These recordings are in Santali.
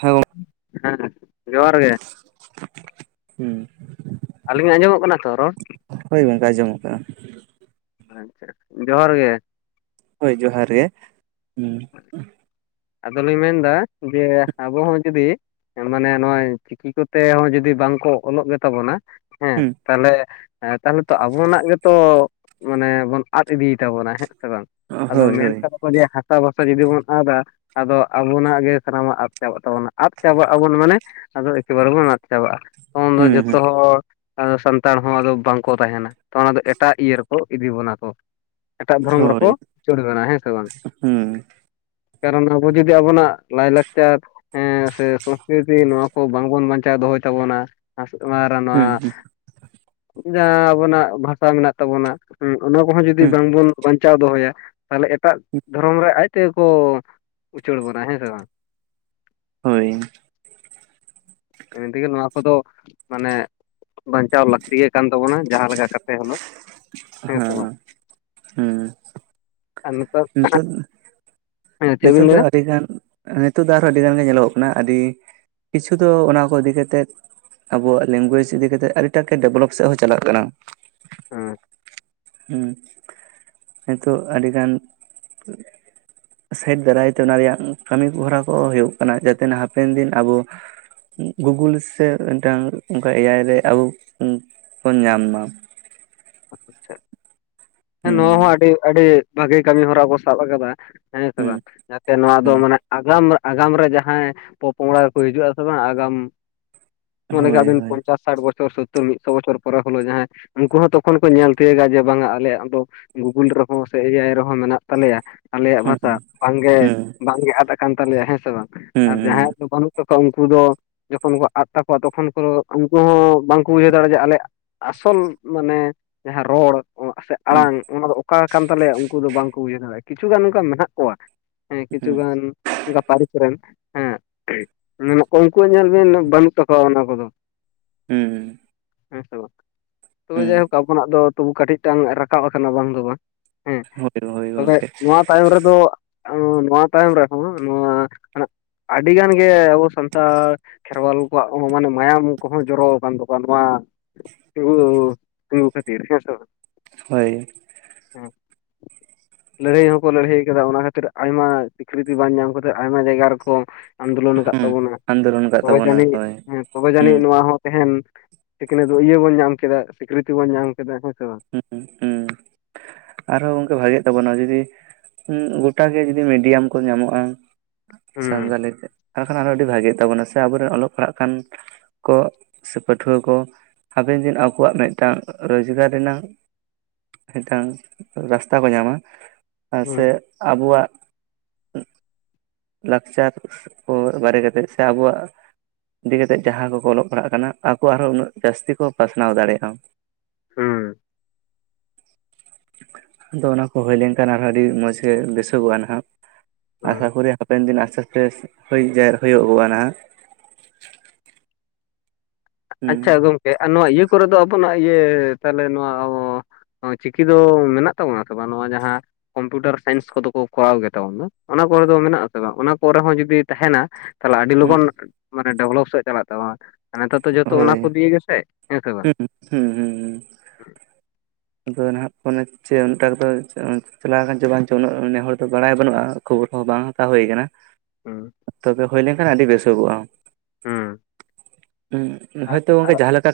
ᱦᱮᱸ ᱜᱚ ᱦᱮᱸ ᱡᱚᱦᱟᱨ ᱜᱮ ᱦᱩᱸ ᱟᱹᱞᱤᱧᱟᱜ ᱟᱸᱡᱚᱢᱚᱜ ᱠᱟᱱᱟ ᱛᱚ ᱨᱚᱲ? ᱦᱳᱭ ᱜᱚᱝᱠᱮ ᱟᱸᱡᱚᱢ ᱠᱟᱱᱟ᱾ ᱟᱪᱪᱷᱟ ᱡᱚᱦᱟᱨ ᱜᱮ ᱦᱳᱭ ᱡᱚᱦᱟᱨ ᱜᱮ ᱦᱮᱸ᱾ ᱟᱫᱚᱞᱤᱧ ᱢᱮᱱᱫᱟ ᱡᱮ ᱟᱵᱚ ᱦᱚᱸ ᱡᱩᱫᱤ ᱢᱟᱱᱮ ᱱᱚᱜᱼᱚᱭ ᱪᱤᱠᱤ ᱠᱚᱛᱮ ᱦᱚᱸ ᱡᱩᱫᱤ ᱵᱟᱝᱠᱚ ᱚᱞᱚᱜ ᱜᱮᱛᱟ ᱵᱚᱱᱟ᱾ ᱦᱩᱸ ᱛᱟᱦᱞᱮ ᱛᱟᱦᱚᱞᱮ ᱛᱚ ᱟᱵᱚᱱᱟᱜ ᱜᱮᱛᱚ ᱢᱟᱱᱮ ᱵᱚᱱ ᱟᱫ ᱤᱫᱤᱭ ᱛᱟᱵᱚᱱᱟ ᱦᱮᱸ ᱥᱮ ᱵᱟᱝ? ᱟᱫᱚ ᱦᱳᱭ ᱢᱮᱱ ᱦᱳᱭ ᱠᱟᱫᱟ ᱠᱚ ᱡᱮ ᱦᱟᱥᱟ ᱵᱷᱟᱥᱟ ᱡᱩᱫᱤ ᱵᱚᱱ ᱟᱫᱟ ᱟᱫᱚ ᱟᱵᱚᱱᱟᱜ ᱜᱮ ᱥᱟᱱᱟᱢᱟᱜ ᱟᱵ ᱪᱟᱵᱟᱜ ᱛᱟᱵᱚᱱᱟ ᱟᱵ ᱪᱟᱵᱟᱜ ᱟᱵᱚᱱ ᱢᱟᱱᱮ᱾ ᱟᱫᱚ ᱮᱠᱮᱵᱟᱨᱮ ᱵᱚᱱ ᱟᱫ ᱪᱟᱵᱟᱜᱼᱟ᱾ ᱛᱚᱠᱷᱚᱱ ᱫᱚ ᱦᱩᱸ ᱡᱚᱛᱚ ᱦᱩᱸ ᱦᱚᱲ ᱟᱫᱚ ᱥᱟᱱᱛᱟᱲ ᱦᱚᱸ ᱟᱫᱚ ᱵᱟᱝᱠᱚ ᱛᱟᱦᱮᱱᱟ ᱛᱚ ᱚᱱᱟ ᱫᱚ ᱮᱴᱟᱜ ᱤᱭᱟᱹ ᱨᱮᱠᱚ ᱤᱫᱤ ᱵᱚᱱᱟ ᱠᱚ᱾ ᱮᱴᱟᱜ ᱫᱷᱚᱨᱚᱢ ᱦᱳᱭ ᱨᱮᱠᱚ ᱩᱪᱟᱹᱲ ᱠᱟᱱᱟ ᱦᱮᱸ ᱥᱮ ᱵᱟᱝ? ᱦᱩᱸ ᱠᱟᱨᱚᱱ ᱵᱚ ᱡᱩᱫᱤ ᱟᱵᱚᱱᱟᱜ ᱞᱟᱭᱼᱞᱟᱠᱪᱟᱨ ᱦᱮᱸ ᱥᱮ ᱥᱚᱝᱥᱠᱨᱤᱛᱤ ᱱᱚᱣᱟ ᱠᱚ ᱵᱟᱝᱵᱚᱱ ᱵᱟᱧᱪᱟᱣ ᱫᱚᱦᱚᱭ ᱛᱟᱵᱚᱱᱟ᱾ [unintelligible] ᱦᱩᱸ ᱡᱟᱦᱟᱸ ᱟᱵᱚᱱᱟᱜ ᱵᱷᱟᱥᱟ ᱢᱮᱱᱟᱜ ᱛᱟᱵᱚᱱᱟ ᱦᱮᱸ ᱚᱱᱟ ᱠᱚᱦᱚᱸ ᱡᱩᱫᱤ ᱦᱩᱸ ᱵᱟᱝᱵᱚᱱ ᱵᱟᱧᱪᱟᱣ ᱫᱚᱦᱚᱭᱟ, ᱛᱟᱦᱞᱮ ᱮᱴᱟᱜ ᱫᱷᱚᱨᱚᱢ ᱨᱮ ᱟᱡ ᱛᱮᱜᱮ ᱠᱚ ᱩᱪᱟᱹᱲ ᱵᱚᱱᱟᱭ ᱦᱮᱸ ᱥᱮ ᱵᱟᱝ ᱦᱳᱭ ᱤᱱᱟᱹ ᱛᱮᱜᱮ ᱱᱚᱣᱟ ᱠᱚᱫᱚ ᱢᱟᱱᱮ ᱵᱟᱧᱪᱟᱣ ᱞᱟᱹᱠᱛᱤ ᱜᱮ ᱠᱟᱱ ᱛᱟᱵᱚᱱᱟ ᱡᱟᱦᱟᱸ ᱞᱮᱠᱟ ᱠᱟᱛᱮ ᱦᱳᱞᱳ ᱦᱮᱸ ᱦᱩᱸ ᱟᱨ ᱱᱮᱛᱚᱜ ᱱᱤᱛᱚᱜ ᱱᱤᱛᱚᱜ ᱫᱚ ᱟᱹᱰᱤᱜᱟᱱ ᱱᱤᱛᱚᱜ ᱫᱚ ᱟᱨᱦᱚᱸ ᱟᱹᱰᱤ ᱜᱟᱱ ᱜᱮ ᱧᱮᱞᱚᱜᱚᱜ ᱠᱟᱱᱟ ᱟᱹᱰᱤ ᱠᱤᱪᱷᱩ ᱫᱚ ᱚᱱᱟ ᱠᱚ ᱤᱫᱤ ᱠᱟᱛᱮᱫ ᱟᱵᱚᱣᱟᱜ ᱞᱮᱝᱜᱩᱭᱮᱡ ᱤᱫᱤ ᱠᱟᱛᱮᱜ ᱟᱹᱰᱤᱴᱟᱜ ᱜᱮ ᱰᱮᱵᱷᱞᱚᱯ ᱥᱮᱜ ᱦᱚᱸ ᱪᱟᱞᱟᱜ ᱠᱟᱱᱟ᱾ ᱦᱮᱸ ᱦᱩᱸ ᱱᱤᱛᱚᱜ ᱟᱹᱰᱤ ᱜᱟᱱ ᱥᱮᱫ ᱫᱟᱨᱟᱭ ᱛᱮ ᱚᱱᱟ ᱨᱮᱭᱟᱜ ᱠᱟᱹᱢᱤ ᱦᱚᱨᱟ ᱠᱚ ᱦᱩᱭᱩᱜ ᱠᱟᱱᱟ ᱡᱟᱛᱮᱱᱟ ᱦᱟᱯᱮᱱ ᱫᱤᱱ ᱟᱵᱚ ᱜᱩᱜᱩᱞ ᱥᱮ ᱢᱤᱴᱟᱝ ᱚᱝᱠᱟ ᱮᱭᱟᱭ ᱨᱮ ᱟᱵᱚ ᱵᱚᱱ ᱧᱟᱢ ᱢᱟ᱾ ᱟᱪᱪᱷᱟ ᱦᱮᱸ ᱱᱚᱣᱟ ᱦᱚᱸ ᱦᱩᱸ ᱟᱹᱰᱤ ᱟᱹᱰᱤ ᱵᱷᱟᱹᱜᱤ ᱠᱟᱹᱢᱤ ᱦᱚᱨᱟ ᱠᱚ ᱥᱟᱵ ᱟᱠᱟᱫᱟ᱾ ᱦᱮᱸ ᱥᱮ ᱦᱩᱸ ᱵᱟᱝ ᱡᱟᱛᱮ ᱱᱚᱣᱟ ᱫᱚ ᱦᱩᱸ ᱢᱟᱱᱮ ᱟᱜᱟᱢ ᱟᱜᱟᱢ ᱨᱮ ᱡᱟᱦᱟᱸᱭ ᱯᱚᱼᱯᱚᱝᱲᱟ ᱠᱚᱠᱚ ᱦᱤᱡᱩᱜ ᱟᱥᱮ ᱵᱟᱝ ᱟᱜᱟᱢ ᱢᱟᱱᱮ ᱦᱳᱭ ᱠᱟᱜᱵᱤᱱ ᱦᱳᱭ ᱯᱚᱸᱪᱟᱥ ᱥᱟᱴ ᱵᱚᱪᱷᱚᱨ ᱥᱳᱛᱚᱨ ᱢᱤᱫᱥᱚ ᱵᱚᱪᱷᱚᱨ ᱯᱚᱨᱮᱳ ᱡᱟᱦᱟᱸᱭ ᱩᱱᱠᱩ ᱦᱚᱸᱛᱚ ᱛᱚᱠᱷᱚᱱ ᱠᱚ ᱧᱮᱞ ᱛᱤᱭᱳᱜᱟ ᱡᱮ ᱵᱟᱝᱟ ᱟᱞᱮᱭᱟᱜ ᱫᱚ ᱜᱩᱜᱩᱞ ᱨᱮᱦᱚᱸ ᱥᱮ ᱮ ᱟᱭ ᱨᱮᱦᱚᱸ ᱢᱮᱱᱟᱜ ᱛᱟᱞᱮᱭᱟ ᱟᱞᱮᱭᱟᱜ ᱦᱩᱸ ᱵᱷᱟᱥᱟ ᱦᱩᱸ ᱵᱟᱝᱜᱮ ᱦᱩᱸ ᱵᱟᱝᱜᱮ ᱟᱫ ᱠᱟᱱ ᱛᱟᱞᱮᱭᱟ ᱦᱮᱸ ᱥᱮ ᱵᱟᱝ ᱦᱩᱸ ᱟᱨ ᱡᱟᱦᱟᱸᱭ ᱫᱚ ᱵᱟᱹᱱᱩᱜ ᱩᱱᱠᱩ ᱫᱚ ᱡᱚᱠᱷᱚᱱ ᱠᱚ ᱟᱫ ᱛᱟᱠᱚᱣᱟ ᱛᱚᱠᱷᱚᱱ ᱠᱚ ᱩᱱᱠᱩ ᱦᱚᱸ ᱵᱟᱝᱠᱚ ᱵᱩᱡᱷᱟᱹᱣ ᱫᱟᱲᱮᱭᱟᱜᱼᱟ ᱡᱮ ᱟᱞᱮᱭᱟᱜ ᱟᱥᱚᱞ ᱢᱟᱱᱮ ᱡᱟᱦᱟᱸ ᱨᱚᱲ ᱥᱮ ᱦᱩᱸ ᱟᱲᱟᱝ ᱚᱱᱟ ᱫᱚ ᱚᱠᱟ ᱠᱟᱱ ᱛᱟᱞᱮᱭᱟ ᱩᱱᱠᱩ ᱫᱚ ᱵᱟᱝᱠᱚ ᱵᱩᱡᱷᱟᱹᱣ ᱫᱟᱲᱮᱭᱟᱜᱼᱟ ᱠᱤᱪᱷᱩ ᱜᱟᱱ ᱚᱱᱠᱟ ᱢᱮᱱᱟᱜ ᱠᱚᱣᱟ ᱦᱮᱸ ᱠᱤᱪᱷᱩ ᱜᱟᱱ ᱚᱱᱠᱟ ᱯᱟᱹᱨᱤᱥ ᱨᱮᱱ ᱦᱮᱸ ᱢᱮᱱ ᱩᱱᱠᱩᱣᱟᱜ ᱧᱮᱞ ᱵᱤᱱ ᱵᱟᱹᱱᱩᱜ ᱛᱟᱠᱚᱣᱟ ᱚᱱᱟ ᱠᱚᱫᱚ ᱦᱩᱸᱦᱩᱸ ᱦᱮᱸᱥᱮ ᱵᱟᱝ ᱛᱚᱵᱮ ᱡᱟᱭᱦᱳᱠ ᱟᱵᱚᱱᱟᱜ ᱛᱚᱵᱩ ᱠᱟᱹᱴᱤᱡᱴᱟᱝ ᱨᱟᱠᱟᱵ ᱟᱠᱟᱱᱟ ᱵᱟᱝ ᱫᱚ ᱵᱟᱝ ᱦᱮᱸ ᱦᱳᱭ ᱦᱳᱭ ᱛᱚᱵᱮ ᱜᱚᱝᱠᱮ ᱱᱚᱣᱟ ᱛᱟᱭᱚᱢ ᱨᱮᱫᱚ ᱱᱚᱣᱟ ᱛᱟᱭᱚᱢ ᱨᱮ ᱱᱚᱣᱟ ᱟᱹᱰᱤ ᱜᱟᱱ ᱜᱮ ᱟᱵᱚ ᱥᱛ ᱠᱷᱮᱨᱣᱟᱞ ᱠᱚᱣᱟᱜ ᱦᱚᱸ ᱢᱟᱱᱮ ᱢᱟᱭᱟᱢ ᱠᱚᱦᱚᱸ ᱡᱚᱨᱚ ᱟᱠᱟᱱ ᱛᱟᱠᱚᱣᱟ ᱱᱚᱣᱟ [unintelligible] ᱠᱷ ᱛᱮᱥ ᱦᱳᱭ ᱦᱮᱸ ᱞᱟᱹᱲᱦᱟᱹᱭ ᱦᱚᱸᱠᱚ ᱞᱟᱹᱲᱦᱟᱹᱭ ᱟᱠᱟᱫᱟ ᱚᱱᱟ ᱠᱷᱟᱹᱛᱤᱨ ᱟᱭᱢᱟ ᱥᱤᱠᱨᱤᱛᱤ ᱵᱟᱝ ᱧᱟᱢ ᱠᱟᱛᱮᱫ ᱟᱭᱢᱟ ᱡᱟᱭᱜᱟ ᱨᱮᱠᱚ ᱟᱱᱫᱳᱞᱚᱱ ᱟᱠᱟᱫ ᱦᱩᱸ ᱛᱟᱵᱚᱱᱟ ᱟᱱᱫᱳᱞᱚᱱ ᱠᱟᱜ ᱛᱚᱵᱮ ᱛᱟᱵᱚᱱᱟ ᱡᱟᱹᱱᱤᱡ ᱦᱳᱭ ᱛᱚᱵᱮ ᱦᱩᱸ ᱡᱟᱹᱱᱤᱡ ᱱᱚᱣᱟ ᱦᱚᱸ ᱛᱟᱦᱮᱱ ᱥᱤᱠᱷᱱᱟᱹᱛ ᱫᱚ ᱤᱭᱟᱹ ᱵᱚᱱ ᱧᱟᱢ ᱠᱮᱫᱟ ᱥᱤᱠᱨᱤᱛᱤ ᱵᱚᱱ ᱧᱟᱢ ᱠᱮᱫᱟ ᱦᱮᱸ ᱥᱮ ᱵᱟᱝ ᱦᱩᱸ ᱦᱩᱸ, ᱟᱨᱦᱚᱸ ᱜᱚᱝᱠᱮ ᱵᱷᱟᱜᱮᱜ ᱛᱟᱵᱚᱱᱟ ᱡᱩᱫᱤ ᱜᱚᱴᱟᱜᱮ ᱡᱩᱫᱤ ᱢᱤᱰᱤᱭᱟᱢ ᱠᱚ ᱧᱟᱢᱚᱜᱼᱟ ᱦᱩᱸ ᱥᱟᱱᱛᱟᱞᱤ ᱛᱮ ᱛᱠᱷᱟᱱ ᱟᱨᱚ ᱟᱹᱰᱤ ᱵᱷᱟᱜᱤᱜ ᱛᱟᱵᱚᱱᱟ ᱥᱮ ᱟᱵᱚᱨᱮᱱ ᱚᱞᱚᱜ ᱯᱟᱲᱦᱟᱜ ᱠᱟᱱ ᱠᱚ ᱥᱮ ᱯᱟᱹᱴᱷᱩᱣᱟᱹ ᱠᱚ ᱦᱟᱯᱮᱱ ᱫᱤᱱ ᱟᱠᱚᱣᱟᱜ ᱢᱤᱫᱴᱟᱝ ᱨᱚᱡᱽᱜᱟᱨ ᱨᱮᱱᱟᱜ ᱢᱤᱫᱴᱟᱝ ᱨᱟᱥᱛᱟ ᱠᱚ ᱧᱟᱢᱟ ᱟᱨ ᱦᱩᱸ ᱥᱮ ᱟᱵᱚᱣᱟᱜ ᱞᱟᱠᱪᱟᱨ ᱠᱚ ᱵᱟᱨᱮ ᱠᱟᱛᱮᱫ ᱥᱮ ᱟᱵᱚᱣᱟᱜ ᱤᱫᱤ ᱠᱟᱛᱮᱫ ᱡᱟᱦᱟᱸ ᱠᱚᱠᱚ ᱚᱞᱚᱜ ᱯᱟᱲᱦᱟᱜ ᱠᱟᱱᱟ ᱟᱠᱚ ᱟᱨᱦᱚᱸ ᱩᱱᱟᱹᱜ ᱡᱟᱹᱥᱛᱤ ᱠᱚ ᱯᱟᱥᱱᱟᱣ ᱫᱟᱲᱮᱭᱟᱜᱼᱟ ᱦᱩᱸ ᱟᱫᱚ ᱚᱱᱟ ᱠᱚ ᱦᱩᱭ ᱞᱮᱱᱠᱷᱟᱱ ᱟᱨᱦᱚᱸ ᱟᱹᱰᱤ ᱢᱚᱸᱡᱽ ᱜᱮ ᱵᱮᱥᱚᱜᱚᱜᱼᱟ ᱱᱟᱦᱟᱜ ᱦᱩᱸ ᱟᱥᱟ ᱠᱚᱨᱮ ᱦᱟᱯᱮᱱ ᱫᱤᱱ ᱟᱥᱛᱮ ᱟᱥᱛᱮ ᱡᱨ ᱦᱩᱭᱩᱜᱼᱟ ᱱᱟᱦᱟᱜ ᱦᱩᱸ ᱟᱪᱷᱟ ᱜᱚᱝᱠᱮ ᱟᱨ ᱱᱚᱣᱟ ᱤᱭᱟᱹ ᱠᱚᱨᱮ ᱫᱚ ᱟᱵᱚᱱᱟᱜ ᱤᱭᱟᱹ ᱛᱟᱦᱞᱮ ᱱᱚᱣᱟ ᱪᱤᱠᱤ ᱫᱚ ᱢᱮᱱᱟᱜ ᱛᱟᱵᱚᱱᱟ ᱥᱮ ᱵᱟᱝ ᱱᱚᱣᱟ ᱡᱟᱦᱟᱸ ᱠᱚᱢᱯᱤᱭᱩᱴᱟᱨ ᱥᱟᱭᱤᱱᱥ ᱠᱚᱫᱚ ᱠᱚ ᱠᱚᱨᱟᱣ ᱜᱮᱛᱟᱟᱵᱚᱱ ᱫᱚ ᱚᱱᱟ ᱠᱚᱨᱮ ᱫᱚ ᱢᱮᱱᱟᱜ ᱟᱥᱮ ᱵᱟᱝ ᱚᱱᱟ ᱠᱚᱨᱮ ᱦᱚᱸ ᱡᱩᱫᱤ ᱛᱟᱦᱮᱱᱟ ᱛᱟᱦᱞᱮ ᱟᱹᱰᱤ ᱦᱩᱸ ᱞᱚᱜᱚᱱ ᱢᱟᱱᱮ ᱰᱮᱵᱷᱞᱚᱯ ᱥᱮᱫ ᱪᱟᱞᱟᱜ ᱛᱟᱵᱚᱱᱟ ᱱᱤᱛᱚᱜ ᱛᱚ ᱦᱳᱭ ᱦᱸ ᱦᱸ ᱦᱸ ᱦᱸ ᱟᱫᱚ ᱱᱟᱦᱟᱜ ᱠᱷᱚᱱ ᱪᱮ ᱩᱱᱟᱹᱜ ᱴᱟᱠᱟᱫᱚ ᱪᱟᱞᱟᱣ ᱟᱠᱟᱱ ᱪᱚ ᱵᱟᱝ ᱪᱚ ᱩᱱᱟᱹᱜᱮ ᱦᱚᱲ ᱫᱚ ᱵᱟᱲᱟᱭ ᱵᱟᱹᱱᱩᱜᱼᱟ ᱠᱷᱚᱵᱚᱨ ᱦᱚᱸ ᱵᱟᱝ ᱦᱟᱛᱟᱣ ᱦᱩᱭ ᱟᱠᱟᱱᱟ ᱦᱩᱸ ᱛᱚᱵᱮ ᱦᱩᱭ ᱞᱮᱱ ᱠᱷᱟᱱ ᱟᱹᱰᱤ ᱵᱮᱥᱚᱜᱼᱟ ᱾ ᱦᱩᱸ᱾ ᱦᱚᱭᱛᱚ ᱟᱨ ᱜᱟᱢᱠᱮ ᱡᱟᱦᱟᱸ ᱞᱮᱠᱟ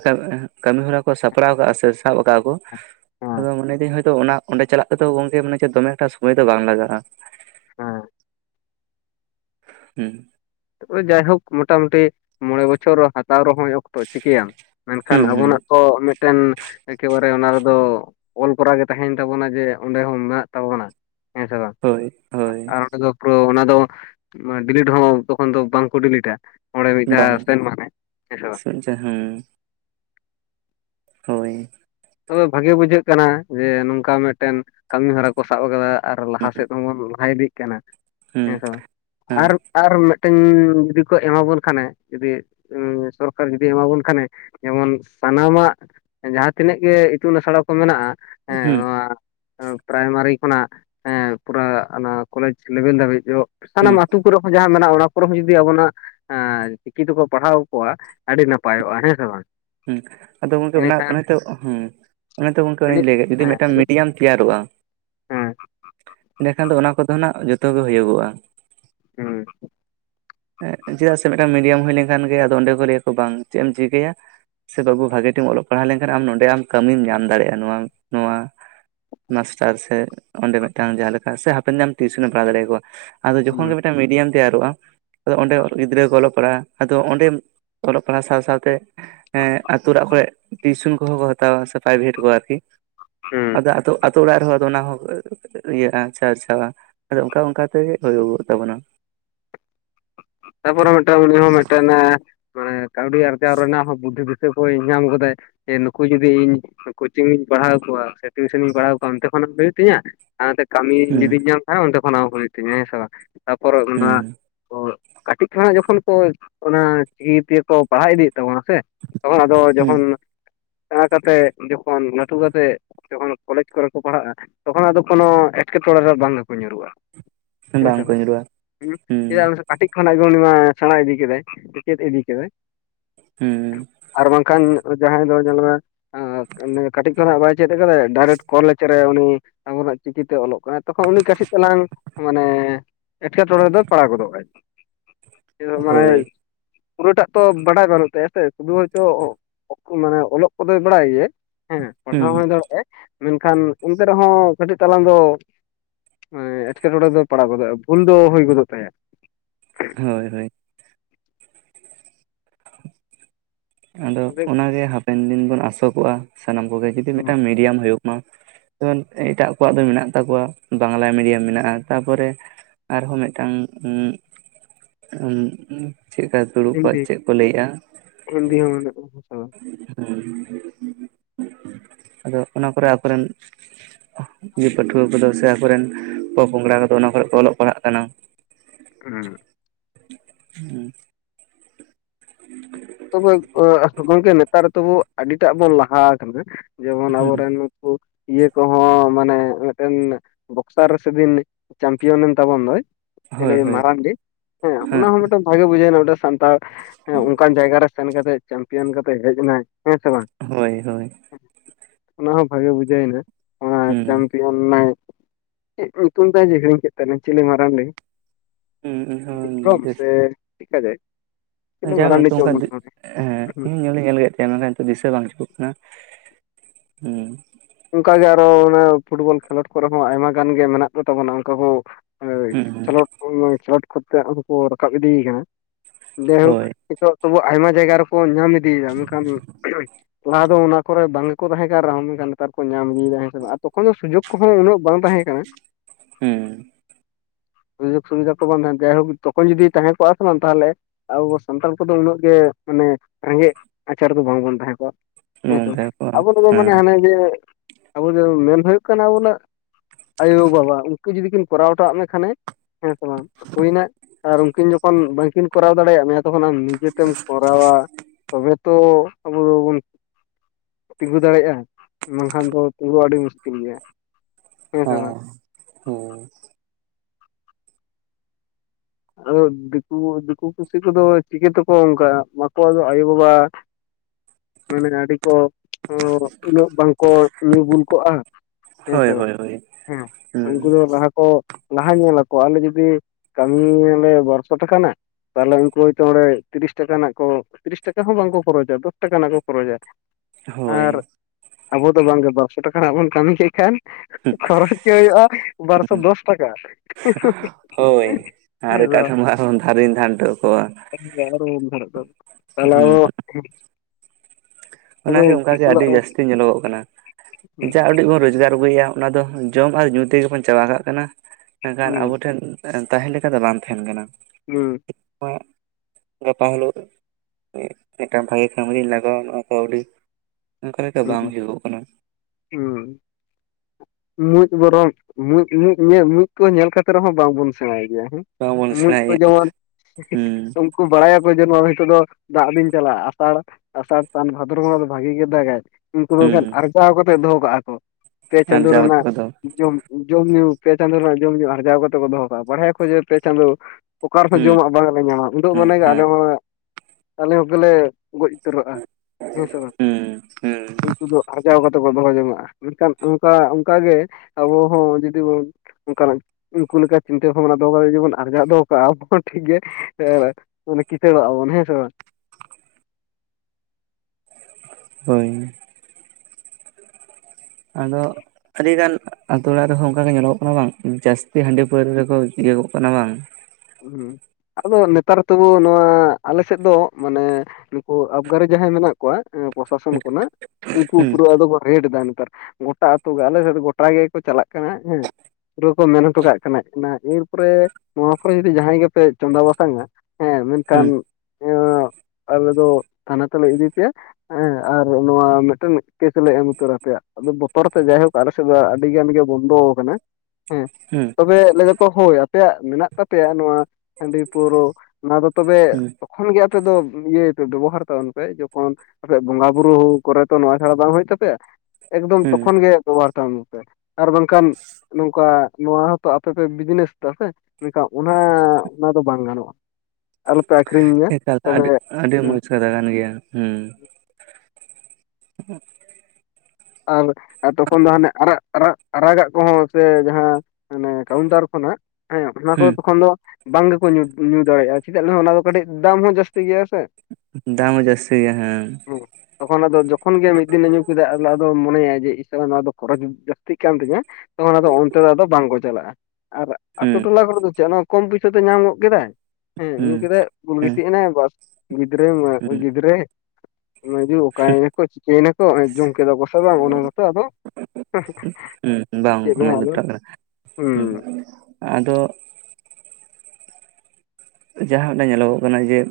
ᱠᱟᱹᱢᱤ ᱦᱚᱨᱟ ᱠᱚ ᱥᱟᱯᱲᱟᱣ ᱟᱠᱟᱫᱼᱟ ᱥᱮ ᱥᱟᱵ ᱟᱠᱟᱟᱜᱼᱟ ᱠᱚ ᱦᱮᱸ ᱟᱫᱚ ᱢᱚᱱᱮᱫᱟᱹᱧ ᱦᱚᱭᱛᱚ ᱚᱱᱟ ᱚᱸᱰᱮ ᱪᱟᱞᱟᱜ ᱛᱮᱫᱚ ᱜᱚᱝᱠᱮ ᱢᱮ ᱫᱚᱢᱮᱠᱴᱟ ᱥᱚᱢᱚᱭ ᱫᱚ ᱵᱟᱝ ᱞᱟᱜᱟᱜᱼᱟ ᱦᱸ ᱦᱩᱸ ᱛᱚᱵ ᱡᱟᱭᱦᱳᱠ ᱢᱳᱚᱴᱟᱢᱩᱴᱤ ᱢᱚᱬᱮ ᱵᱚᱪᱷᱚᱨ ᱦᱟᱛᱟᱣ ᱨᱮᱦᱚᱸᱭ ᱚᱠᱛᱚ ᱪᱤᱠᱟᱹᱭᱟᱢ ᱢᱮᱱᱠᱷᱟᱱ ᱦᱩᱸ ᱦᱩᱸ ᱟᱵᱚᱱᱟᱜ ᱢᱤᱫᱴᱮᱱ ᱮᱠᱮᱵᱟᱨᱮ ᱚᱱᱟ ᱨᱮᱫᱚ ᱚᱞ ᱠᱚᱨᱟ ᱜᱮ ᱛᱟᱦᱮᱭ ᱛᱟᱵᱚᱱᱟ ᱡᱮ ᱚᱸᱰᱮ ᱦᱚᱸ ᱢᱮᱱᱟᱜ ᱛᱟᱵᱚᱱᱟ ᱦᱮᱸ ᱥᱮ ᱵᱟᱝ ᱦᱳᱭ ᱦᱳᱭ ᱟᱨ ᱚᱸᱰᱮ ᱫᱚ ᱯᱩᱨᱟᱹ ᱚᱱᱟ ᱫᱚ ᱰᱤᱞᱤᱤᱴ ᱦᱚᱸ ᱛᱚᱠᱷᱚᱱ ᱫᱚ ᱵᱟᱝᱠᱚ ᱰᱤᱞᱤᱤᱴᱼᱟ ᱵᱟᱝ ᱥᱮ ᱡᱟᱦᱟ ᱦᱳᱭ ᱾ ᱛᱚᱵᱮ ᱵᱷᱟᱜᱤ ᱵᱩᱡᱷᱟᱹᱜ ᱠᱟᱱᱟ ᱡᱮ ᱱᱚᱝᱠᱟ ᱢᱤᱫᱴᱮᱱ ᱠᱟᱹᱢᱤ ᱦᱚᱨᱟ ᱠᱚ ᱥᱟᱵ ᱟᱠᱟᱫᱟ ᱾ ᱟᱨ ᱞᱟᱦᱟ ᱦᱩᱸ ᱥᱮᱫ ᱦᱚᱸᱵᱚᱱ ᱞᱟᱦᱟ ᱤᱫᱤᱜ ᱠᱟᱱᱟ ᱦᱩᱸ ᱦᱮᱸ ᱥᱮ ᱵᱟᱝ ᱟᱨ ᱟᱨ ᱢᱤᱫᱴᱮᱱ ᱡᱩᱫᱤ ᱠᱚ ᱮᱢᱟᱵᱚᱱ ᱠᱷᱟᱱᱮ ᱡᱩᱫᱤ ᱥᱚᱨᱠᱟᱨ ᱡᱩᱫᱤ ᱮᱢᱟ ᱵᱚᱱ ᱠᱷᱟᱱᱮ ᱡᱮᱢᱚᱱ ᱥᱟᱱᱟᱢᱟᱜ ᱡᱟᱦᱟᱸ ᱛᱤᱱᱟᱹᱜ ᱜᱮ ᱤᱛᱩᱱ ᱟᱹᱥᱲᱟ ᱠᱚ ᱢᱮᱱᱟᱜᱼᱟ ᱦᱮᱸ᱾ ᱦᱟᱸ ᱯᱨᱟᱭᱢᱟᱨᱤ ᱠᱷᱚᱱᱟᱜ ᱦᱮᱸ ᱯᱩᱨᱟ ᱚᱱᱟ ᱠᱚᱞᱮᱡᱽ ᱞᱮᱵᱮᱞ ᱫᱷᱟᱹᱵᱤᱡ ᱫᱚ ᱥᱟᱱᱟᱢ ᱦᱩᱸ ᱟᱛᱩ ᱠᱚᱨᱮ ᱦᱚᱸ ᱡᱟᱦᱟᱸ ᱢᱟᱱᱮ ᱚᱱᱟᱜ ᱠᱚᱨᱮ ᱦᱚᱸ ᱡᱩᱫᱤ ᱟᱵᱚᱱᱟᱜ ᱪᱤᱠᱤ ᱛᱮ ᱠᱚ ᱯᱟᱲᱦᱟᱣ ᱠᱚᱣᱟ ᱟᱹᱰᱤ ᱱᱟᱯᱟᱭᱚᱜᱼᱟ ᱦᱮᱸ ᱥᱮ ᱵᱟᱝ? ᱦᱮᱸ ᱟᱫᱚ ᱜᱚᱝᱠᱮ ᱟᱵᱮᱱᱟᱜ ᱮᱸᱰᱮᱠᱷᱟᱱ ᱠᱟᱹᱢᱤ ᱦᱸ ᱚᱱᱮ ᱛᱚ ᱜᱚᱝᱠᱮ ᱦᱮᱸ ᱞᱤᱧ ᱞᱟᱹᱭᱮ ᱡᱩᱫᱤ ᱢᱤᱫᱴᱟᱝ ᱢᱤᱰᱤᱭᱟᱢ ᱛᱮᱭᱟᱨᱚᱜᱼᱟ ᱾ ᱦᱮᱸ ᱮᱸᱰᱮᱠᱷᱟᱱ ᱫᱚ ᱚᱱᱟ ᱠᱚᱫᱚ ᱦᱟᱸᱜ ᱡᱚᱛᱚ ᱜᱮ ᱦᱩᱭᱩᱜᱚᱜᱼᱟ ᱾ ᱦᱩᱸ ᱾ ᱪᱮᱫᱟᱜ ᱥᱮ ᱢᱤᱫᱴᱟᱝ ᱢᱤᱰᱤᱭᱟᱢ ᱦᱩᱭ ᱞᱮᱱ ᱠᱷᱟᱱ ᱜᱮ ᱟᱫᱚ ᱚᱸᱰᱮ ᱠᱷᱚᱱ ᱞᱟᱹᱭᱟ ᱠᱚ ᱵᱟᱝ ᱪᱮᱫ ᱮᱢ ᱪᱤᱠᱟᱹᱭᱟ? ᱥᱮ ᱵᱟᱹᱵᱩ ᱵᱷᱟᱜᱤ ᱴᱷᱮᱢ ᱚᱞᱚᱜ ᱯᱟᱲᱦᱟᱣ ᱞᱮᱱ ᱠᱷᱟᱱ ᱟᱢ ᱱᱚᱰᱮ ᱟᱢ ᱠᱟᱹᱢᱤᱢ ᱧᱟᱢ ᱫᱟᱲᱮᱭᱟᱜᱼᱟ ᱱᱚᱣᱟ ᱱᱚᱣᱟ ᱾ ᱢᱟᱥᱴᱟᱨ ᱥᱮ ᱚᱸᱰᱮ ᱢᱤᱫᱴᱟᱝ ᱡᱟᱦᱟᱸ ᱞᱮᱠᱟ ᱥᱮ ᱦᱟᱯᱮᱱ ᱟᱢ ᱴᱤᱭᱩᱥᱚᱱᱮᱢ ᱯᱟᱲᱦᱟᱣ ᱫᱟᱲᱮᱭᱟ ᱠᱚᱣᱟ ᱾ ᱟᱫᱚ ᱡᱚᱠᱷᱚᱱ ᱦᱮᱸ ᱜᱮ ᱢᱤᱫᱴᱟᱝ ᱢᱤᱰᱤᱭᱟᱢ ᱛᱮᱭᱨᱚᱜᱼᱟ ᱟᱫᱚ ᱚᱸᱰᱮ ᱜᱤᱫᱽᱟᱹ ᱠᱚ ᱚᱞᱚᱜ ᱚᱞᱚᱜ ᱯᱟᱲᱦᱟᱜ ᱟᱫᱚ ᱚᱸᱰᱮ ᱚᱞᱚᱜ ᱯᱟᱲᱦᱟᱜ ᱥᱟᱶ ᱥᱟᱶᱛ ᱮᱛ ᱟᱛᱩ ᱚᱲᱟᱜ ᱠᱚᱨᱮ ᱴᱤᱭᱩᱥᱚᱱ ᱠᱚᱦᱚᱸ ᱠᱚ ᱦᱟᱛᱟᱣᱟ ᱥᱮ ᱯᱨᱟᱭᱵᱷᱮᱴ ᱠᱚ ᱟᱨᱠᱤ ᱦᱩᱸ ᱾ ᱟᱫᱚ ᱟᱛᱳ ᱟᱛᱳ ᱚᱲᱟᱜ ᱨᱮᱦᱚᱸ ᱚᱱᱟ ᱦᱚᱸ ᱤᱭᱟ-ᱟ ᱟᱪᱷᱟ ᱟᱪᱷᱟ ᱾ ᱟᱫᱚ ᱚᱱᱠᱟ ᱚᱱᱠᱟ ᱛᱮ ᱜᱮ ᱦᱩᱭᱩᱜ ᱛᱟᱵᱚᱱᱟ ᱛᱟᱯᱚᱨᱮ ᱢᱤᱫᱴᱟᱝ ᱩᱱᱤ ᱦᱚᱸ ᱢᱤᱫᱴᱟᱝ ᱦᱮᱸ ᱠᱟᱹᱣᱰᱤ ᱟᱨᱡᱟᱣ ᱨᱮᱱᱟᱜ ᱦᱚᱸ ᱵᱩᱫᱽᱫᱷᱤ ᱫᱤᱥᱟᱹ ᱠᱚ ᱧᱟᱢ ᱜᱚᱫᱟᱭ ᱡᱮ ᱱᱩᱠᱩ ᱡᱩᱫᱤ ᱤᱧ ᱠᱳᱪᱤᱝ ᱤᱧ ᱯᱟᱲᱦᱟᱣ ᱠᱚᱣᱟ ᱥᱮ ᱴᱤᱭᱩᱥᱚᱱ ᱤᱧ ᱯᱟᱲᱦᱟᱣ ᱠᱚᱣᱟ ᱚᱱᱛᱮ ᱠᱷᱚᱱ ᱦᱚᱸ ᱦᱩᱭᱩᱜ ᱛᱤᱧᱟᱹ ᱾ ᱱᱚᱛᱮ ᱠᱟᱹᱢᱤ ᱦᱩᱸ ᱡᱩᱫᱤᱧ ᱧᱟᱢ ᱠᱷᱟᱡ ᱚᱱᱛᱮ ᱠᱷᱚᱱ ᱦᱩᱭᱩᱜ ᱛᱤᱧᱟ ᱦᱮᱸ ᱥᱮ ᱵᱟᱝ ᱛᱟᱯᱚᱨᱮ ᱩᱱ ᱫᱚ ᱦᱟᱸᱜ ᱦᱩᱸ ᱠᱟᱹᱴᱤᱡ ᱠᱷᱚᱱᱟᱜ ᱡᱚᱠᱷᱚᱱ ᱠᱚ ᱚᱱᱟ ᱪᱤᱠᱤ ᱛᱤᱭᱳ ᱠᱚ ᱯᱟᱲᱦᱟᱣ ᱤᱫᱤᱭᱮᱫ ᱛᱟᱵᱚᱱᱟ ᱥᱮ ᱛᱚᱠᱷᱚᱱ ᱟᱫᱚ ᱡᱚᱠᱷᱚᱱ ᱥᱮᱲᱟ ᱠᱟᱛᱮ ᱡᱚᱠᱷᱚᱱ ᱞᱟᱹᱴᱩ ᱠᱟᱛᱮ ᱾ ᱡᱚᱠᱷᱚᱱ ᱠᱚᱞᱮᱡᱽ ᱠᱚᱨᱮ ᱠᱚ ᱯᱟᱲᱦᱟᱜᱼᱟ ᱛᱚᱠᱷᱚᱱ ᱟᱫᱚ ᱠᱚᱱᱳ ᱮᱴᱠᱮᱴᱚᱬᱮ ᱨᱮ ᱵᱟᱝ ᱜᱮ ᱠᱚ ᱧᱩᱨᱩᱜᱼᱟ ᱾ ᱦᱮ ᱦᱩᱸ ᱵᱟᱝ ᱠᱚ ᱧᱩᱨᱩᱜᱼᱟ [unintelligible] ᱦᱩᱸ ᱥᱟᱨᱦᱟᱣ ᱾ ᱠᱷᱚᱱᱟᱜ ᱜᱮ ᱩᱱᱤ ᱢᱟ ᱥᱮᱬᱟ ᱤᱫᱤ ᱠᱮᱫᱟᱭ ᱪᱮᱫ ᱤᱫᱤ ᱠᱮᱫᱟᱭ ᱦᱩᱸ ᱾ ᱟᱨ ᱵᱟᱝ ᱠᱷᱟᱱ ᱡᱟᱦᱟᱸᱭ ᱫᱚ ᱧᱮᱞ ᱢᱮ ᱠᱟᱹᱴᱤᱡ ᱠᱷᱚᱱᱟᱜ ᱵᱟᱭ ᱪᱮᱫ ᱟᱠᱟᱫᱟ ᱰᱟᱭᱨᱮᱠᱴ ᱠᱚᱞᱮ ᱪᱮᱫ ᱩᱱᱤ ᱟᱵᱚ ᱪᱤᱠᱤ ᱛᱮ ᱚᱞᱚᱜ ᱠᱟᱱᱟ ᱛᱚᱠᱷᱚᱱ ᱩᱱᱤ ᱠᱟᱹᱴᱤᱡ ᱛᱮᱞᱟᱝ ᱢᱟᱱᱮ ᱮᱴᱠᱮᱴᱚᱬᱮ ᱨᱮᱫᱚ ᱯᱟᱲᱟᱣ ᱜᱚᱫᱚᱜ ᱟᱭ ᱢᱟᱱᱮ ᱦᱳᱭ ᱯᱩᱨᱟᱹᱴᱟᱜ ᱛᱚ ᱵᱟᱰᱟᱭ ᱜᱟᱱᱚᱜ ᱛᱟᱭᱟ ᱥᱮ ᱦᱮᱸ ᱥᱩᱫᱷᱩ ᱦᱚᱭᱛᱳ ᱢᱟᱱᱮ ᱚᱞᱚᱜ ᱠᱚᱫᱚᱭ ᱵᱟᱲᱟᱭ ᱜᱮᱭᱟ ᱾ ᱦᱩᱸ ᱦᱮᱸ ᱾ ᱮ ᱢᱮᱱᱠᱷᱟᱱ ᱚᱱᱛᱮ ᱨᱮᱦᱚᱸ ᱠᱟᱹᱴᱤᱡ ᱛᱟᱞᱟᱝ ᱫᱚ ᱢᱟᱱᱮ ᱮᱴᱠᱮᱴᱚᱬᱮ ᱫᱚ ᱯᱟᱲᱟᱣ ᱜᱚᱫᱚᱜᱼᱟ ᱵᱷᱩᱞ ᱫᱚ ᱦᱩᱭ ᱜᱚᱫᱚᱜ ᱛᱟᱭᱟ ᱾ ᱦᱳᱭ ᱦᱳᱭ ᱾ ᱟᱫᱚ ᱚᱱᱟ ᱜᱮ ᱦᱟᱯᱮᱱ ᱫᱤᱱ ᱵᱚᱱ ᱟᱥᱚᱜᱚᱜᱼᱟ ᱥᱟᱱᱟᱢ ᱠᱚᱜᱮ ᱡᱩᱫᱤ ᱢᱤᱫᱴᱟᱱ ᱢᱤᱰᱤᱭᱟᱢ ᱦᱩᱭᱩᱜ ᱢᱟ ᱾ ᱡᱮᱢᱚᱱ ᱮᱴᱟᱜ ᱠᱚᱣᱟᱜ ᱫᱚ ᱢᱮᱱᱟᱜ ᱛᱟᱠᱚᱣᱟ ᱵᱟᱝᱞᱟ ᱢᱤᱰᱤᱭᱟᱢ ᱢᱮᱱᱟᱜᱼᱟ ᱛᱟᱯᱚᱨᱮ ᱟᱨᱦᱚᱸ ᱢᱤᱫᱴᱟᱝ ᱩ ᱩ ᱪᱮᱫ ᱠᱟ ᱛᱩᱲᱩᱠ ᱠᱚᱣᱟᱜ ᱦᱤᱱᱫᱤ ᱪᱮᱫ ᱠᱚ ᱞᱟᱹᱭᱮᱜᱼᱟ? ᱦᱤᱱᱫᱤ ᱦᱚᱸ ᱢᱮᱱᱟᱜ ᱛᱟᱠᱚ [unintelligible] ᱟᱫᱚ ᱚᱱᱟ ᱠᱚᱨᱮ ᱟᱠᱚᱨᱮᱱ ᱯᱟᱹᱴᱷᱩᱣᱟᱹ ᱠᱚᱫᱚ ᱥᱮ ᱟᱠᱚᱨᱮᱱ ᱯᱚᱼᱯᱚᱝᱲᱟ ᱠᱚᱫᱚ ᱚᱱᱟ ᱠᱚᱨᱮ ᱠᱚ ᱚᱞᱚᱜ ᱯᱟᱲᱦᱟᱜ ᱠᱟᱱᱟ ᱦᱚᱸ ᱦᱩᱸ [inaudible] ᱛᱚᱵᱮ ᱚ ᱜᱚᱝᱠᱮ ᱱᱮᱛᱟᱨ ᱛᱵᱩ ᱟᱹᱰᱤᱴᱟᱜ ᱵᱚᱱ ᱞᱟᱦᱟ ᱠᱟᱱᱟ ᱡᱮᱢᱚᱱ ᱟᱵᱚᱨᱮᱱ ᱤᱭᱟᱹ ᱠᱚᱦᱚᱸ ᱢᱟᱱᱮ ᱢᱤᱫᱴᱟᱹᱱ ᱵᱚᱠᱥᱟᱨ ᱥᱮᱫᱤᱱ ᱪᱟᱢᱯᱤᱭᱚᱱᱮᱱ ᱛᱟᱵᱚᱱ ᱫᱚᱭ ᱦᱳᱭ ᱪᱤᱞᱤ ᱦᱳᱭ ᱢᱟᱨᱟᱱᱰᱤ ᱦᱮᱸ ᱚᱱᱟ ᱦᱚᱸ ᱢᱤᱫᱴᱟᱹᱱ ᱵᱷᱟᱜᱮ ᱵᱩᱡᱷᱟᱹᱣᱱᱟ ᱢᱤᱴᱟᱹᱱ ᱥᱟᱱᱛᱟᱲ ᱡᱟᱭᱜᱟ ᱨᱮ ᱥᱮᱱ ᱠᱟᱛᱮᱜ ᱪᱟᱢᱯᱤᱭᱟᱹᱱ ᱠᱟᱛᱮᱜ ᱦᱮᱡ ᱱᱟᱭ ᱦᱮᱸ ᱥᱮ ᱵᱟᱝ ᱦᱳᱭ ᱦᱳᱭ [inaudible] ᱚᱱᱟ ᱦᱚᱸ ᱵᱷᱟᱜᱤ ᱵᱩᱡᱷᱟᱹᱭᱱᱟ ᱚᱱᱟ ᱪᱟᱢ ᱦᱩᱸ ᱡᱤᱭᱚᱱ ᱱᱟᱭ ᱪᱮᱫ ᱧᱩᱛᱩᱢ ᱛᱟᱭ ᱡᱮ ᱦᱤᱲᱤᱧ ᱠᱮᱜ ᱛᱟᱭᱟ ᱞᱤᱧ ᱪᱤᱞᱤ ᱢᱟᱨᱟᱱᱰᱤ ᱵᱤᱠᱨᱚᱢ ᱥᱮ [unintelligible] ᱡᱮ [unintelligible] ᱦᱮᱸ ᱪᱤᱞᱤ ᱤᱧ ᱢᱟᱨᱟᱱᱰᱤ ᱪᱚ ᱚᱱᱟ ᱫᱚ ᱦᱮᱸ ᱦᱚᱸ ᱧᱮᱞ ᱫᱩᱧ ᱧᱮᱞ ᱠᱟᱫ ᱢᱮᱠᱷᱟᱱ ᱱᱤᱛᱚᱜ ᱫᱤᱥᱟᱹ ᱵᱟᱝ ᱦᱤᱡᱩᱜᱚᱜ ᱠᱟᱱᱟ ᱦᱩᱸ ᱚᱝᱠᱟᱜᱮ ᱟᱨᱚ ᱚᱱᱟ ᱯᱷᱩᱴᱵᱚᱞ ᱠᱷᱮᱞᱚᱴ ᱠᱚᱨᱮ ᱦᱚᱸ ᱟᱭᱢᱟ ᱜᱟᱱ ᱜᱮ ᱢᱮᱱᱟᱜ ᱠᱚ ᱛᱟᱵᱚᱱᱟ ᱚᱝᱠᱟ ᱦᱚᱸ ᱦᱳᱭ ᱦᱩᱸ ᱦᱩᱸ ᱠᱷᱮᱞᱳᱴ ᱚᱸ ᱠᱷᱮᱞᱳᱴ ᱠᱚᱨᱛᱮ ᱦᱚᱸᱠᱚ ᱨᱟᱠᱟᱵ ᱤᱫᱤᱭ ᱠᱟᱱᱟ ᱡᱟᱹᱭᱦᱩᱠ ᱦᱳᱭ ᱱᱤᱛᱚᱜ ᱛᱚᱵᱚ ᱟᱭᱢᱟ ᱡᱟᱭᱜᱟ ᱨᱮᱠᱚ ᱧᱟᱢ ᱤᱫᱤᱭᱼᱭᱟ ᱢᱮᱠᱷᱟᱱ ᱞᱟᱦᱟ ᱫᱚ ᱚᱱᱟ ᱠᱚᱨᱮ ᱵᱟᱝ ᱜᱮᱠᱚ ᱛᱟᱦᱮᱸ ᱠᱟᱱᱟ ᱨᱮᱦᱚᱸ ᱢᱮᱠᱷᱟᱱ ᱱᱮᱛᱟᱨ ᱠᱚ ᱧᱟᱢ ᱤᱫᱤᱭᱫᱟ ᱦᱮᱸ ᱟ ᱛᱚᱠᱷᱚᱱ ᱫᱚ ᱥᱩᱡᱳᱜᱽ ᱠᱚᱦᱚᱸ ᱩᱱᱟᱹᱜ ᱵᱟᱝ ᱛᱟᱦᱮᱸ ᱠᱟᱱᱟ [inaudible] ᱦᱩᱸ ᱥᱩᱡᱳᱜᱽ ᱥᱩᱵᱤᱫᱷᱟ ᱠᱚ ᱵᱟᱝ ᱛᱟᱦᱮᱱ ᱡᱟᱭᱦᱳᱠ ᱛᱚᱠᱷᱚᱱ ᱡᱩᱫᱤ ᱛᱟᱦᱮᱸ ᱠᱚᱜᱼᱟ ᱥᱮ ᱵᱟᱝ ᱛᱟᱦᱞᱮ ᱟᱵᱚ ᱥᱟᱱᱛᱟᱲ ᱠᱚᱫᱚ ᱱᱩᱱᱟᱹᱜ ᱜᱮ ᱢᱟᱱᱮ ᱨᱮᱸᱜᱮᱜ ᱟᱪᱟᱨ ᱫᱚ ᱵᱟᱝᱵᱚᱱ ᱛᱟᱦᱮᱸ ᱠᱚᱜᱼᱟ ᱱᱚᱜᱼᱚ ᱦᱮᱸ ᱥᱮ ᱱᱚᱝᱠᱟ ᱠᱚ ᱟᱵᱚ ᱫᱚᱵᱚ ᱢᱚᱱᱮ ᱦᱮᱸ ᱦᱟᱱᱮ ᱡᱮ ᱟᱵᱚ ᱡᱮ ᱢᱮᱱ ᱦᱩᱭᱩᱜ ᱠᱟᱱᱟ ᱟᱵᱚᱱᱟᱜ ᱟᱭᱳᱼᱵᱟᱵᱟ ᱩᱝᱠᱩ ᱡᱩᱫᱤ ᱠᱤᱱ ᱠᱚᱨᱟᱣ ᱦᱚᱴᱚᱣᱟᱜ ᱢᱮ ᱠᱷᱟᱱᱮ ᱦᱮᱸᱥᱮ ᱵᱟᱝ ᱦᱩᱭᱱᱟ ᱟᱨ ᱩᱱᱠᱤᱱ ᱡᱚᱠᱷᱚᱱ ᱵᱟᱝᱠᱤᱱ ᱠᱚᱨᱟᱣ ᱫᱟᱲᱮᱭᱟᱜ ᱢᱮᱭᱟ ᱛᱚᱠᱷᱚᱱ ᱟᱢ ᱱᱤᱡᱮᱛᱮᱢ ᱠᱚᱨᱟᱣᱟ ᱛᱚᱵᱮ ᱛᱚ ᱟᱵᱚ ᱫᱚᱵᱚᱱ ᱛᱤᱸᱜᱩ ᱫᱟᱲᱮᱭᱜᱼᱟ ᱵᱟᱝᱠᱷᱟᱱ ᱫᱚ ᱛᱤᱜᱩᱸ ᱟᱹᱰᱤ ᱢᱩᱥᱠᱤᱞ ᱜᱮᱭᱟ ᱥᱮ ᱦᱮᱸ ᱵᱟᱝ ᱦᱮᱸ ᱟᱫᱚ ᱫᱤᱠᱩ ᱫᱤᱠᱩ ᱯᱩᱥᱤ ᱠᱚᱫᱚ ᱪᱤᱠᱟᱹ ᱛᱮᱠᱚ ᱚᱝᱠᱟ ᱟᱠᱚᱣᱟᱜ ᱫᱚ ᱟᱭᱳᱼᱵᱟᱵᱟ ᱢᱟᱱᱮ ᱟᱹᱰᱤ ᱠᱚ ᱚᱻ ᱩᱱᱟᱹᱜ ᱵᱟᱝᱠᱚ ᱧᱩ ᱵᱩᱞ ᱠᱚᱜᱼᱟ ᱦᱮᱸ ᱥᱮ ᱵᱟᱝ ᱦᱳᱭ ᱦᱮᱸ ᱩᱝᱠᱩ ᱫᱚ ᱞᱟᱦᱟ ᱠᱚ ᱞᱟᱦᱟ ᱧᱮᱞᱟᱠᱚ ᱟᱞᱮ ᱡᱩᱫᱤ ᱱᱤᱭᱟᱹᱞᱮ ᱵᱟᱨᱥᱚ ᱴᱟᱠᱟ ᱨᱮᱱᱟᱜ ᱛᱟᱞᱦᱮ ᱩᱝᱠᱩ ᱦᱚᱭᱛ ᱚᱸᱰᱮ ᱛᱤᱨᱤᱥ ᱴᱟᱠᱟ ᱨᱮᱱᱟᱜ ᱠᱚ ᱛᱤᱨᱤᱥ ᱴᱟᱠᱟ ᱦᱚᱸ ᱵᱟᱝᱠᱚ ᱠᱷᱚᱨᱚᱪᱟ ᱫᱚᱥ ᱴᱟᱠᱟ ᱨᱮᱱᱟᱜ ᱠᱚ ᱠᱷᱚᱨᱚᱪᱟ ᱦᱳᱭ ᱦᱳᱭ ᱟᱨ ᱟᱵᱚ ᱫᱚ ᱵᱟᱝᱜᱮ ᱵᱟᱨᱥᱚ ᱴᱟᱠᱟ ᱱᱟᱸᱜ ᱵᱚᱱ ᱠᱟᱢᱤ ᱠᱮᱜ ᱠᱷᱟᱱ ᱠᱷᱚᱨᱚᱼᱪᱚ ᱦᱩᱭᱩᱜᱼᱟ ᱵᱟᱨᱥᱚ ᱫᱚᱥ ᱴᱟᱠᱟ ᱦᱳᱭ ᱦᱮᱸ ᱟᱨ ᱥᱮ ᱮᱴᱟᱜ ᱵᱟᱝ ᱴᱷᱮᱱ ᱟᱨᱦᱚᱸ ᱫᱷᱟᱨᱮᱧ ᱫᱷᱟᱱᱴᱟᱹᱣ ᱠᱚᱜᱼᱟ [unintelligible] ᱛᱟᱞᱦᱮ ᱦᱩᱸ ᱟ [unintelligible] ᱚᱱᱟᱜᱮ ᱚᱝᱠᱟᱜ ᱜᱮ ᱟᱰᱤ ᱡᱟᱥᱛᱤ ᱧᱮᱞᱚᱜᱚᱜ ᱠᱟᱱᱟ ᱦᱩᱸ ᱡᱟ ᱩᱰᱤᱜ ᱵᱚᱱ ᱨᱳᱡᱽᱜᱟᱨ ᱟᱹᱜᱩᱭᱮᱜᱼᱟ ᱚᱱᱟ ᱫᱚ ᱡᱚᱢ ᱟᱨ ᱧᱩ ᱛᱮᱜᱮ ᱵᱚᱱ ᱪᱟᱵᱟ ᱠᱟᱜ ᱠᱟᱱᱟ ᱢᱮᱠᱷᱟᱱ ᱦᱩᱸ ᱟᱵᱚ ᱴᱷᱮᱱ ᱛᱟᱦᱮᱸ ᱞᱮᱠᱟ ᱫᱚ ᱵᱟᱝ ᱛᱟᱦᱮᱸᱱ ᱠᱟᱱᱟ ᱦᱩᱸ ᱜᱟ-ᱜᱟᱯᱟ ᱦᱤᱞᱳᱜ ᱢᱤ-ᱢᱤᱫᱴᱟᱝ ᱵᱷᱟᱹᱭ ᱠᱟᱹᱢᱤ ᱞᱟᱜᱟᱣ ᱱᱚ-ᱚᱭ ᱦᱳᱭ ᱚᱝᱠᱟ ᱞᱮᱠᱟ ᱵᱟᱝ ᱦᱩᱭᱩᱜᱚᱜ ᱠᱟᱱᱟ ᱦᱩᱸ ᱢᱩᱸᱡ ᱵᱚᱨᱚᱱ ᱢᱩᱸᱡᱼᱢᱩᱸᱡ ᱧᱮ ᱢᱩᱸᱡᱽ ᱠᱚ ᱧᱮᱞ ᱠᱟᱛᱮ ᱨᱮᱦᱚᱸ ᱵᱟᱝᱵᱚᱱ ᱥᱮᱬᱟᱭ ᱜᱮᱭᱟ ᱦᱮᱸ ᱵᱟᱝᱵᱚᱱ ᱢᱩᱸᱡ ᱠᱚ ᱥᱮᱬᱟᱭᱮᱫᱼᱟ ᱡᱮᱢᱚᱱ ᱦᱩᱸ [unintelligible] ᱠᱩ ᱵᱟᱲᱟᱭᱟ ᱠᱚ ᱡᱮ ᱱᱚᱣᱟ ᱦᱤᱛᱚᱜ ᱫᱚ ᱫᱟᱜ ᱫᱤᱱ ᱪᱟᱞᱟᱜᱼᱟ ᱟᱥᱟᱲ ᱟᱥᱟᱲ ᱥᱟᱱ ᱵᱷᱟᱫᱚᱨ ᱵᱚᱸᱜᱟ ᱫᱚ ᱵᱷᱟᱜᱤ ᱜᱮ ᱫᱟᱜᱟᱭ ᱩᱝᱠᱩ ᱦᱩᱸ ᱵᱟᱠᱷᱟᱱ ᱟᱨᱡᱟᱣ ᱠᱟᱛᱮᱫ ᱫᱚᱦᱚ ᱠᱟᱜᱼᱟ ᱠᱚ ᱯᱮ ᱪᱟᱸᱫᱳ ᱟᱨᱡᱟᱣ ᱨᱮᱱᱟᱜ ᱠᱚᱫᱚ ᱡᱚᱢ ᱡᱚᱢ ᱧᱩ ᱯᱮ ᱪᱟᱸᱫᱳ ᱨᱮᱱᱟᱜ ᱡᱚᱢ ᱧᱩ ᱟᱨᱡᱟᱣ ᱠᱟᱛᱮ ᱠᱚ ᱫᱚᱦᱚ ᱠᱟᱜᱼᱟ ᱵᱲᱦᱟᱭᱟᱠᱳ ᱡᱮ ᱯᱮ ᱪᱟᱸᱫᱳ ᱚᱠᱟᱨ ᱨᱮᱦᱚᱸ ᱦᱩᱸ ᱡᱚᱢᱟᱜ ᱵᱟᱝᱞᱮ ᱧᱟᱢᱟ ᱩᱸᱫᱚᱜ ᱦᱩᱸ ᱢᱟᱱᱮ ᱦᱮᱸ ᱟᱞᱮ ᱢᱟ ᱟᱞᱮ ᱜᱮᱦᱚᱸᱞᱮ ᱜᱚᱡ ᱛᱚ ᱨᱩᱜᱼᱟ ᱦᱮᱸ ᱥᱮ ᱵᱟᱝ ᱦᱩᱸ ᱦᱩᱸ ᱩᱱᱠᱩ ᱫᱚ ᱟᱨᱡᱟᱣ ᱠᱟᱛᱮ ᱠᱚ ᱫᱚᱦᱚ ᱡᱚᱝᱟᱜᱼᱟ, ᱢᱮᱱᱠᱷᱟᱱ ᱚᱱᱠᱟ ᱚᱱᱠᱟᱜᱮ ᱟᱵᱚ ᱦᱚᱸ ᱡᱩᱫᱤ ᱵᱚᱱ ᱚᱱᱠᱟᱱᱟᱜ ᱩᱱᱠᱩ ᱞᱮᱠᱟ ᱪᱤᱱᱛᱟᱹ ᱵᱷᱟᱵᱱᱟ ᱫᱚᱦᱚ ᱠᱟᱛᱮ ᱡᱩᱫᱤ ᱵᱚᱱ ᱟᱨᱡᱟᱣ ᱫᱚᱦᱚ ᱠᱟᱜᱼᱟ ᱴᱷᱤᱠ ᱜᱮ ᱩᱱ ᱠᱤᱸᱥᱟᱹᱲ ᱚᱜ ᱟᱵᱚᱱ ᱦᱮᱸ ᱥᱮ ᱵᱟᱝ ᱦᱳᱭ ᱟᱫᱚ ᱟᱹᱰᱤ ᱜᱟᱱ ᱟᱛᱩ ᱚᱲᱟᱜ ᱨᱮᱦᱚᱸ ᱚᱱᱠᱟ ᱜᱮ ᱧᱮᱞᱚᱜ ᱠᱟᱱᱟ ᱵᱟᱝ ᱡᱟᱹᱥᱛᱤ ᱦᱟᱺᱰᱤ ᱯᱟᱹᱣᱨᱟᱹ ᱨᱮᱠᱚ ᱤᱭᱟ ᱠᱚᱜ ᱠᱟᱱᱟ ᱵᱟᱝ ᱦᱩᱸ ᱟᱫᱚ ᱱᱮᱛᱟᱨ ᱛᱩᱵᱚ ᱱᱚᱣᱟ ᱟᱞᱮ ᱥᱮᱫ ᱫᱚ ᱢᱟᱱᱮ ᱱᱩᱠᱩ ᱟᱵᱜᱟᱨᱤ ᱡᱟᱦᱟᱸᱭ ᱢᱮᱱᱟᱜ ᱠᱚᱣᱟ ᱯᱨᱚᱥᱟᱥᱚᱱ ᱠᱷᱚᱱᱟᱜ ᱩᱱᱠᱩ ᱦᱩᱸ ᱯᱩᱨᱟᱹᱫᱚ ᱠᱚ ᱨᱮᱴ ᱮᱫᱟ ᱱᱮᱛᱟᱨ ᱜᱚᱴᱟ ᱟᱹᱛᱩ ᱜᱮ ᱟᱞᱮ ᱥᱮᱫ ᱫᱚ ᱜᱚᱴᱟ ᱜᱮᱠᱚ ᱪᱟᱞᱟᱜ ᱠᱟᱱᱟ ᱦᱮᱸ ᱯᱩᱨᱟᱹ ᱠᱚ ᱢᱮᱱ ᱦᱚᱴᱚ ᱠᱟᱜ ᱠᱟᱱᱟ ᱚᱱᱟ ᱮᱨᱯᱚᱨᱮ ᱮᱨᱯᱚᱨᱮ ᱡᱩᱫᱤ ᱡᱟᱦᱟᱸᱭ ᱜᱮᱯᱮ ᱪᱚᱸᱫᱟ ᱵᱟᱥᱟᱝᱟ ᱦᱮᱸ ᱢᱮᱱᱠᱷᱟᱱ ᱦᱩᱸ ᱮ ᱟᱞᱮ ᱫᱚ ᱛᱷᱟᱱᱟ ᱛᱮᱞᱮ ᱤᱫᱤ ᱯᱮᱭᱟ, ᱦᱮᱸ ᱟᱨ ᱱᱚᱣᱟ ᱢᱤᱫᱴᱮᱱ [unintelligible] ᱞᱮ ᱮᱢ ᱩᱛᱟᱹᱨ ᱟᱯᱮᱭᱟ ᱟᱫᱚ ᱵᱚᱛᱚᱨ ᱛᱮ ᱡᱟᱭᱦᱳᱠ ᱟᱞᱮ ᱥᱮᱫᱟᱜ ᱟᱹᱰᱤ ᱜᱟᱱ ᱜᱮ ᱵᱚᱱᱫᱚ ᱟᱠᱟᱱᱟ ᱦᱮᱸ ᱦᱩᱸ ᱛᱚᱵᱮ ᱞᱟᱹᱭ ᱫᱟᱠᱚ ᱦᱳᱭ ᱟᱯᱮᱭᱟᱜ ᱢᱮᱱᱟᱜ ᱛᱟᱯᱮᱭᱟ ᱱᱚᱣᱟ ᱦᱟᱺᱰᱤ ᱯᱟᱹᱣᱨᱟᱹᱣ ᱚᱱᱟ ᱫᱚ ᱛᱚᱵᱮ ᱦᱩᱸ ᱛᱚᱠᱷᱚᱱ ᱜᱮ ᱟᱯᱮ ᱫᱚ ᱤᱭᱟᱹ ᱯᱮ ᱵᱮᱵᱚᱦᱟᱨ ᱛᱟᱵᱚᱱ ᱯᱮ ᱡᱚᱠᱷᱚᱱ ᱟᱯᱮ ᱭᱟᱜ ᱵᱚᱸᱜᱟ ᱵᱩᱨᱩ ᱠᱚᱨᱮ ᱛᱚ ᱱᱚᱣᱟ ᱪᱷᱟᱲᱟ ᱵᱟᱝ ᱦᱩᱭᱩᱜ ᱛᱟᱯᱮᱭᱟ ᱮᱠᱫᱚᱢ ᱦᱩᱸ ᱛᱚᱠᱷᱚᱱ ᱜᱮ ᱵᱮᱵᱚᱦᱟᱨ ᱛᱟᱵᱚᱱ ᱯᱮ ᱟᱨ ᱵᱟᱝᱠᱷᱟᱱ ᱱᱚᱝᱠᱟ ᱱᱚᱣᱟ ᱦᱚᱸ ᱛᱚ ᱟᱯᱮᱯᱮ ᱵᱤᱡᱽᱱᱮᱥ ᱫᱟ ᱥᱮ ᱢᱮᱱᱠᱷᱟᱱ ᱚᱱᱟ, ᱚᱱᱟ ᱫᱚ ᱵᱟᱝ ᱜᱟᱱᱚᱜᱼᱟ ᱟᱞᱚᱯᱮ ᱟᱠᱷᱨᱤᱧᱟ ᱛᱚᱵᱮ ᱦᱮᱸ [unintelligible] [unintelligible] ᱟᱨ ᱛᱚᱠᱷᱚᱱ ᱫᱚ ᱦᱟᱱᱮ ᱟᱨᱟᱜ ᱟᱨᱟᱜ ᱟᱨᱟᱜᱟᱜ ᱠᱚᱦᱚᱸ ᱥᱮ ᱡᱟᱦᱟᱸ ᱦᱟᱱᱮ ᱠᱟᱣᱩᱱᱴᱟᱨ ᱠᱷᱚᱱᱟᱜ ᱦᱮᱸ ᱚᱱᱟ ᱦᱩᱸ ᱠᱚᱫᱚ ᱛᱚᱠᱷᱚᱱ ᱫᱚ ᱵᱟᱝ ᱜᱮᱠᱚ ᱧᱩᱸ ᱧᱩᱸ ᱫᱟᱲᱮᱭᱟᱜᱼᱟ ᱪᱮᱫᱟᱜ ᱚᱱᱟ ᱫᱚ ᱠᱟᱹᱴᱤᱡ ᱫᱟᱢ ᱦᱚᱸ ᱡᱟᱹᱥᱛᱤ ᱜᱮᱭᱟ ᱥᱮ ᱫᱟᱢ ᱦᱚᱸ ᱡᱟᱹᱥᱛᱤ ᱜᱤᱭᱟ ᱦᱮᱸ ᱛᱚᱠᱷᱚᱱ ᱟᱫᱚ ᱡᱚᱠᱷᱚᱱ ᱜᱮ ᱢᱤᱫ ᱫᱤᱱᱮ ᱧᱩ‍ᱸ ᱠᱮᱫᱟ ᱟᱫᱚ ᱟᱫᱚ ᱢᱚᱱᱮᱭᱟᱭ ᱡᱮ ᱤᱥᱟᱞᱟ ᱱᱚᱣᱟ ᱫᱚ ᱠᱷᱚᱨᱚᱪ ᱡᱟᱹᱥᱛᱤᱜ ᱠᱟᱱ ᱛᱤᱧᱟ ᱛᱚ ᱚᱱᱟᱫᱚ ᱚᱱᱛᱮ ᱫᱚ ᱟᱫᱚ ᱵᱟᱝᱠᱚ ᱪᱟᱞᱟᱜᱼᱟ ᱟᱨ ᱦᱩᱸ ᱟᱹᱛᱩ ᱴᱚᱞᱟ ᱠᱚᱨᱮ ᱫᱚ ᱪᱮᱫ ᱚᱱᱟ ᱠᱚᱢ ᱯᱚᱭᱥᱟ ᱛᱮ ᱧᱟᱢ ᱜᱚᱫ ᱠᱮᱫᱟᱭ ᱦᱮᱸ ᱦᱩᱸ ᱧᱩ ᱠᱮᱫᱟᱭ ᱵᱩᱞ ᱦᱩᱸ ᱜᱤᱛᱤᱡ ᱮᱱᱟᱭ ᱵᱟᱥ ᱜᱤᱫᱽᱨᱟᱹ ᱦᱩᱸ ᱜᱤᱫᱽᱨᱟᱹᱭ [unintelligible] ᱚᱠᱟᱭᱮᱱᱟ ᱠᱚ ᱪᱤᱠᱟᱹᱭᱮᱱᱟᱠᱚ ᱡᱚᱢ ᱠᱮᱫᱟ ᱠᱚ ᱥᱮ ᱵᱟᱝ ᱚᱱᱟ ᱠᱟᱛᱮ ᱟᱫᱚ [unintelligible] ᱪᱮᱫ ᱦᱚᱸ ᱟᱫᱚ ᱦᱩᱸ ᱟᱫᱚ ᱡᱟᱦᱟᱸ ᱢᱤᱫᱴᱟᱝ ᱧᱮᱞᱚᱜᱚᱜ ᱠᱟᱱᱟ ᱡᱮ